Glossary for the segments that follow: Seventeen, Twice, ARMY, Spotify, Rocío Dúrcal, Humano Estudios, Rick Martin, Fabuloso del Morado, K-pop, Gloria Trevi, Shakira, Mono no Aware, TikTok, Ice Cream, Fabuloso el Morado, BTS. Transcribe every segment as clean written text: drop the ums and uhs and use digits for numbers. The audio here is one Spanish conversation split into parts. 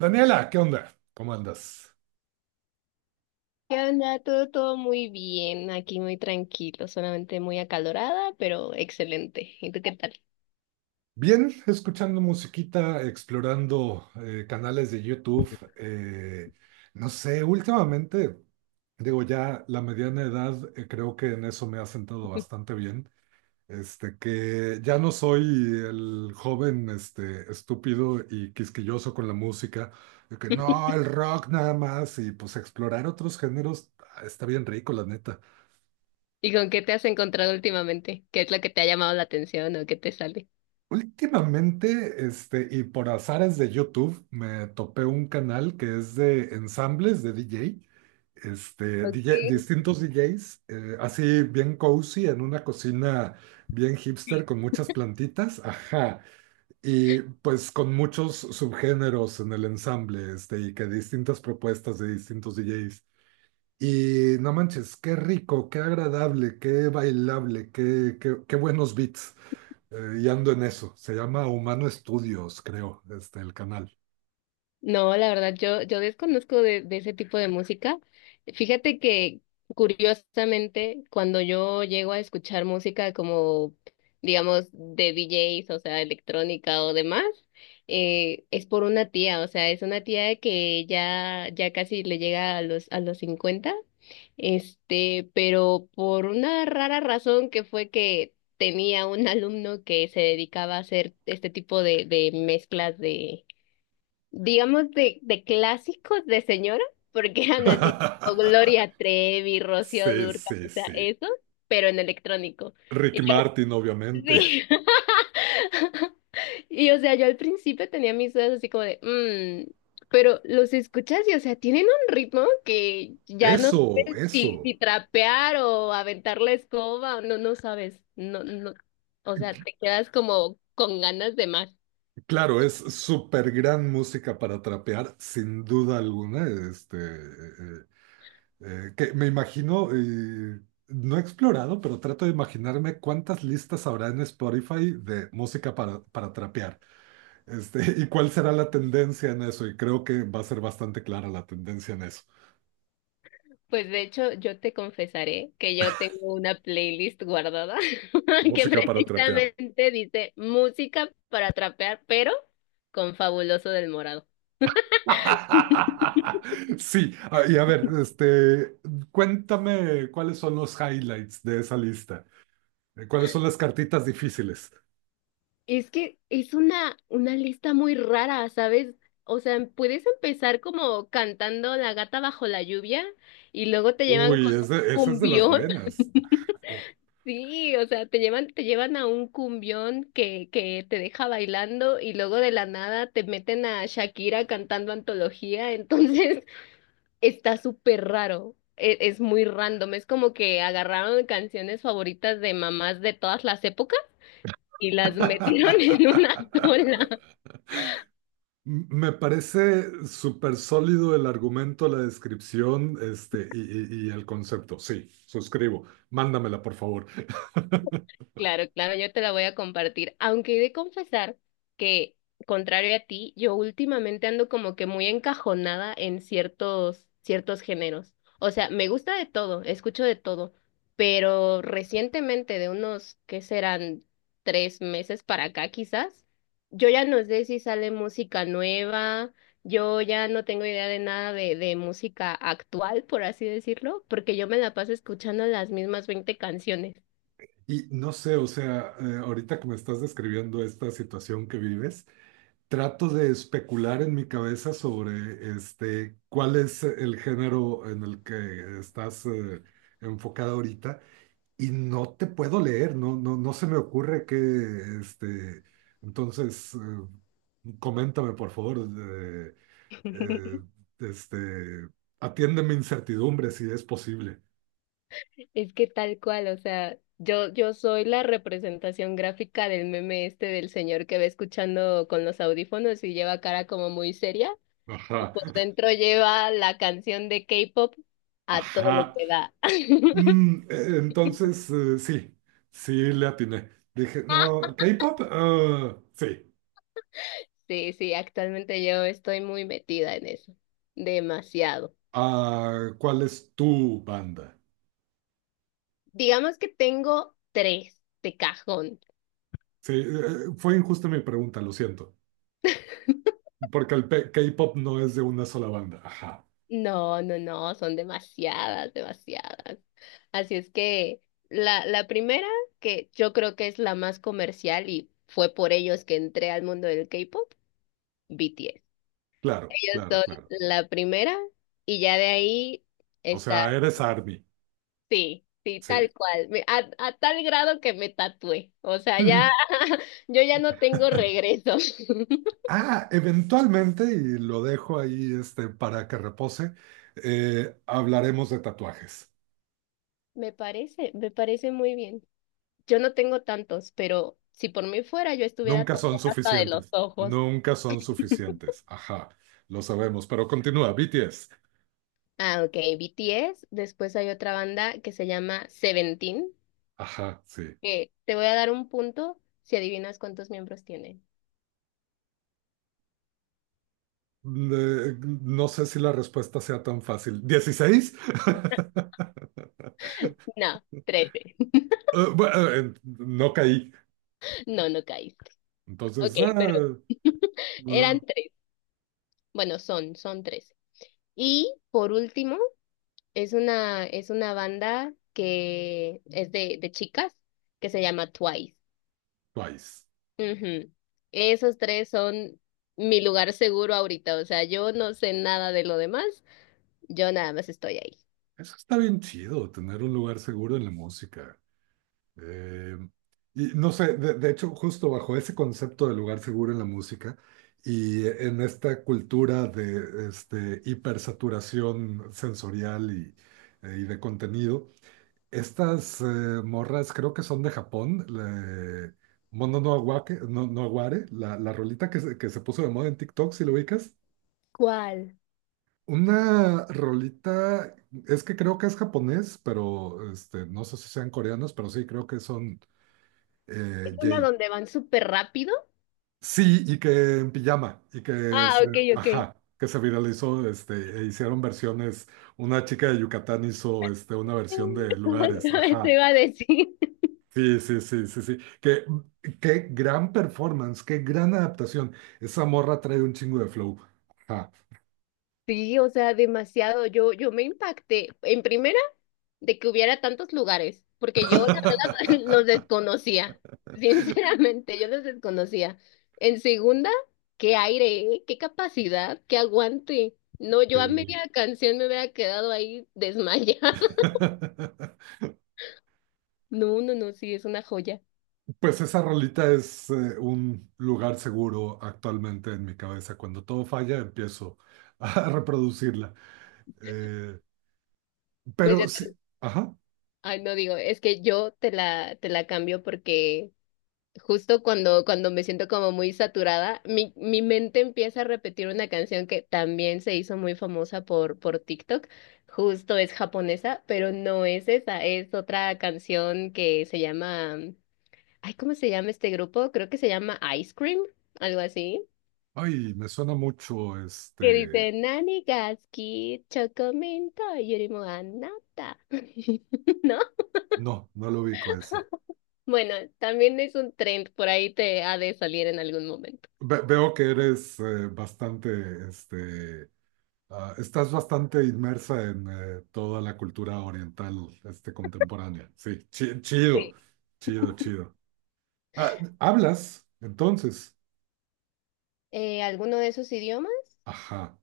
Daniela, ¿qué onda? ¿Cómo andas? ¿Qué onda? Todo muy bien, aquí muy tranquilo, solamente muy acalorada, pero excelente. ¿Y tú qué tal? Bien, escuchando musiquita, explorando canales de YouTube. eh, no sé, últimamente, digo, ya la mediana edad, creo que en eso me ha sentado bastante bien. Que ya no soy el joven, estúpido y quisquilloso con la música, de que no, el rock nada más, y pues explorar otros géneros, está bien rico, la neta. ¿Y con qué te has encontrado últimamente? ¿Qué es lo que te ha llamado la atención o qué te sale? Últimamente, y por azares de YouTube, me topé un canal que es de ensambles de DJ Ok. distintos DJs, así bien cozy, en una cocina bien hipster con muchas plantitas, ajá, y pues con muchos subgéneros en el ensamble, y que distintas propuestas de distintos DJs. Y no manches, qué rico, qué agradable, qué bailable, qué buenos beats. Y ando en eso. Se llama Humano Estudios, creo, el canal. No, la verdad, yo desconozco de ese tipo de música. Fíjate que, curiosamente, cuando yo llego a escuchar música como, digamos, de DJs, o sea, electrónica o demás, es por una tía, o sea, es una tía que ya, ya casi le llega a los, 50 pero por una rara razón que fue que tenía un alumno que se dedicaba a hacer este tipo de mezclas de digamos, de clásicos de señora, porque eran así, tipo Gloria Trevi, Rocío Sí, Dúrcal, sí, o sea, sí. eso, pero en electrónico. Rick Y yo, Martin, obviamente. sí. Y o sea, yo al principio tenía mis dudas así como de, "Mm", pero los escuchas y o sea, tienen un ritmo que ya no Eso, sabes si, eso. si trapear o aventar la escoba, o no, no sabes, no, no, o sea, te quedas como con ganas de más. Claro, es súper gran música para trapear, sin duda alguna. Que me imagino, no he explorado, pero trato de imaginarme cuántas listas habrá en Spotify de música para, trapear. Y cuál será la tendencia en eso. Y creo que va a ser bastante clara la tendencia en eso. Pues de hecho, yo te confesaré que yo tengo una playlist guardada que Música para trapear. precisamente dice música para trapear, pero con Fabuloso del Morado. Sí, ah, y a ver, cuéntame cuáles son los highlights de esa lista. ¿Cuáles son las cartitas difíciles? Es que es una lista muy rara, ¿sabes? O sea, puedes empezar como cantando La gata bajo la lluvia y luego te llevan Uy, con un esa es de las cumbión. buenas. Sí, o sea, te llevan, a un cumbión que te deja bailando y luego de la nada te meten a Shakira cantando antología, entonces está súper raro, es, muy random, es como que agarraron canciones favoritas de mamás de todas las épocas y las metieron en una sola. Me parece súper sólido el argumento, la descripción, y el concepto. Sí, suscribo. Mándamela, por favor. Claro, claro, yo te la voy a compartir. Aunque he de confesar que, contrario a ti, yo últimamente ando como que muy encajonada en ciertos, ciertos géneros. O sea, me gusta de todo, escucho de todo, pero recientemente, de unos, ¿qué serán? Tres meses para acá, quizás, yo ya no sé si sale música nueva, yo ya no tengo idea de nada de música actual, por así decirlo, porque yo me la paso escuchando las mismas 20 canciones. Y no sé, o sea, ahorita que me estás describiendo esta situación que vives. Trato de especular en mi cabeza sobre cuál es el género en el que estás enfocada ahorita, y no te puedo leer. No, no, no se me ocurre que, este, entonces, coméntame por favor, eh, este, atiende mi incertidumbre si es posible. Es que tal cual, o sea, yo soy la representación gráfica del meme este del señor que va escuchando con los audífonos y lleva cara como muy seria y Ajá, por dentro lleva la canción de K-pop a todo lo ajá. que da. Entonces, sí, sí le atiné. Dije, no, K-pop, ah, sí. Sí, sí, actualmente yo estoy muy metida en eso, demasiado. Ah, ¿cuál es tu banda? Digamos que tengo tres de cajón. Sí, fue injusta mi pregunta, lo siento, porque K-pop no es de una sola banda. Ajá, No, no, no, son demasiadas, demasiadas. Así es que la primera, que yo creo que es la más comercial y fue por ellos que entré al mundo del K-pop, BTS. claro, Ellos claro, son claro. la primera y ya de ahí O está, sea, eres ARMY, sí, sí, sí. tal cual, a tal grado que me tatué. O sea, ya, yo ya no tengo regreso. Ah, eventualmente, y lo dejo ahí, para que repose. Hablaremos de tatuajes. Me parece muy bien. Yo no tengo tantos, pero si por mí fuera, yo estuviera Nunca son tatuada hasta de los suficientes, ojos. nunca son suficientes. Ajá, lo sabemos, pero continúa, BTS. Ah, ok, BTS. Después hay otra banda que se llama Seventeen, Ajá, sí. que te voy a dar un punto si adivinas cuántos miembros tiene. Le- no sé si la respuesta sea tan fácil. 16. No, 13. Bueno, no caí. No, no caíste. Ok, Entonces, ah, pero eh, eran tres. Bueno, son tres. Y por último, es una, banda que es de chicas que se llama Twice. Twice. Ujú. Esos tres son mi lugar seguro ahorita, o sea, yo no sé nada de lo demás, yo nada más estoy ahí. Eso está bien chido, tener un lugar seguro en la música. Eh, y no sé, de hecho, justo bajo ese concepto de lugar seguro en la música y en esta cultura de hipersaturación sensorial y de contenido. Estas morras creo que son de Japón. Mono no no, no Aware, la rolita que se puso de moda en TikTok, si lo ubicas. ¿Cuál? Una rolita, es que creo que es japonés, pero no sé si sean coreanos, pero sí, creo que son ¿Es una Jay. donde van súper rápido? Sí, y que en pijama, y Ah, se, ok, ok. ajá, que se viralizó. E hicieron versiones. Una chica de Yucatán hizo una versión de lugares, Te ajá. iba a decir. Sí, sí, sí, sí, sí. Qué gran performance, qué gran adaptación. Esa morra trae un chingo de flow. Ajá. Sí, o sea, demasiado. Yo me impacté. En primera, de que hubiera tantos lugares, porque yo la verdad los desconocía, sinceramente, yo los desconocía. En segunda, qué aire, ¿eh? Qué capacidad, qué aguante. No, yo a Sí. media canción me hubiera quedado ahí desmayada. No, no, no, sí, es una joya. Pues esa rolita es un lugar seguro actualmente en mi cabeza. Cuando todo falla, empiezo a reproducirla. Eh, Pues pero ya sí, te, ajá. ay, no digo, es que yo te la, cambio porque justo cuando me siento como muy saturada, mi mente empieza a repetir una canción que también se hizo muy famosa por TikTok. Justo es japonesa, pero no es esa, es otra canción que se llama, ay, ¿cómo se llama este grupo? Creo que se llama Ice Cream, algo así, Ay, me suena mucho que este. dice Nani ga suki, chocominto yurimo anata. ¿No? No, no lo ubico esa. Bueno, también es un trend, por ahí te ha de salir en algún momento. Veo que eres bastante. Ah, estás bastante inmersa en toda la cultura oriental, contemporánea. Sí, chido, chido, chido. Ah, ¿hablas? Entonces, Alguno de esos idiomas. ajá.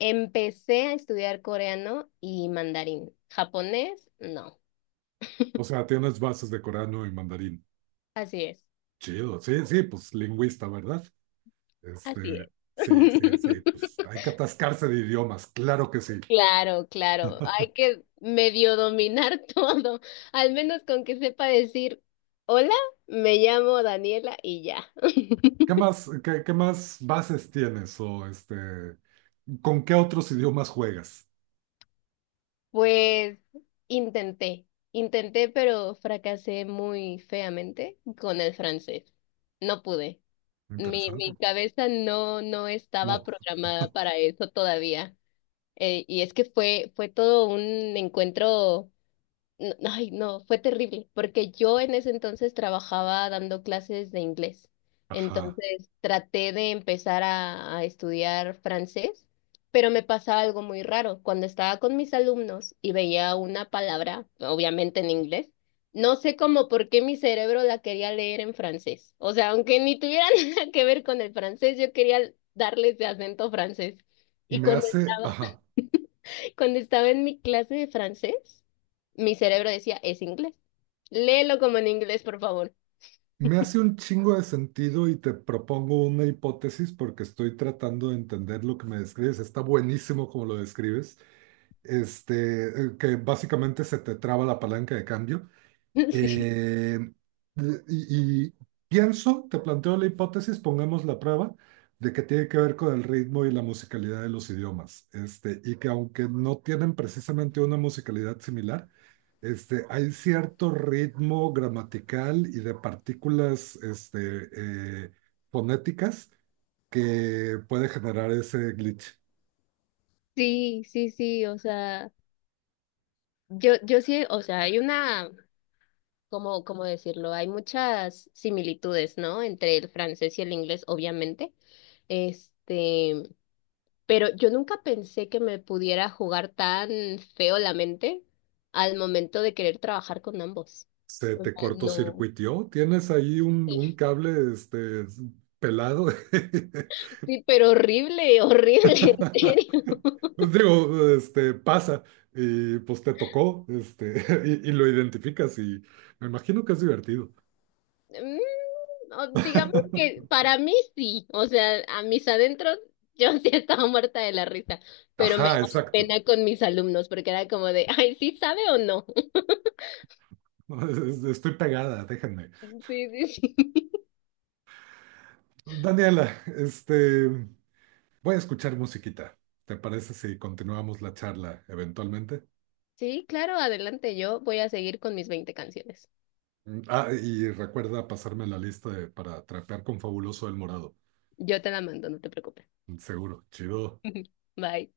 Empecé a estudiar coreano y mandarín. Japonés, no. O sea, tienes bases de coreano y mandarín. Así es, Chido, sí, sí, pues lingüista, ¿verdad? así es. Este, sí, sí, sí, pues hay que atascarse de idiomas, claro que sí. Claro, claro. Hay que medio dominar todo. Al menos con que sepa decir, hola, me llamo Daniela y ya. ¿Qué más, qué más bases tienes o con qué otros idiomas juegas? Pues intenté, intenté, pero fracasé muy feamente con el francés. No pude. Mi, Interesante. mi cabeza no, no estaba No, programada para eso todavía. Y es que fue todo un encuentro. No, ay, no, fue terrible, porque yo en ese entonces trabajaba dando clases de inglés. ajá. Entonces traté de empezar a estudiar francés, pero me pasaba algo muy raro. Cuando estaba con mis alumnos y veía una palabra, obviamente en inglés, no sé cómo por qué mi cerebro la quería leer en francés. O sea, aunque ni tuviera nada que ver con el francés, yo quería darles de acento francés. Y Me cuando, hace, ajá. cuando estaba en mi clase de francés, mi cerebro decía, es inglés. Léelo como en inglés, por favor. Me hace un chingo de sentido y te propongo una hipótesis porque estoy tratando de entender lo que me describes. Está buenísimo como lo describes. Este, que básicamente se te traba la palanca de cambio. Eh, y pienso, te planteo la hipótesis, pongamos la prueba, de que tiene que ver con el ritmo y la musicalidad de los idiomas. Y que aunque no tienen precisamente una musicalidad similar, hay cierto ritmo gramatical y de partículas, fonéticas, que puede generar ese glitch. Sí, sí, sí, sí, o sea, yo sí, o sea, hay una, como, ¿cómo decirlo? Hay muchas similitudes, ¿no? Entre el francés y el inglés, obviamente. Este, pero yo nunca pensé que me pudiera jugar tan feo la mente al momento de querer trabajar con ambos. Se O sea, te no. cortocircuitió, tienes ahí un cable, pelado. Sí, pero horrible, horrible, en serio. Pues digo, pasa y pues te tocó, y lo identificas y me imagino que es divertido. Mm, o digamos que para mí sí, o sea, a mis adentros yo sí estaba muerta de la risa, pero me Ajá, daba exacto. pena con mis alumnos porque era como de, ay, ¿sí sabe o no? No, estoy pegada, déjenme. Sí, sí, sí. Daniela, voy a escuchar musiquita. ¿Te parece si continuamos la charla eventualmente? Sí, claro, adelante, yo voy a seguir con mis 20 canciones. Ah, y recuerda pasarme la lista para trapear con Fabuloso el Morado. Yo te la mando, no te preocupes. Seguro, chido. Bye.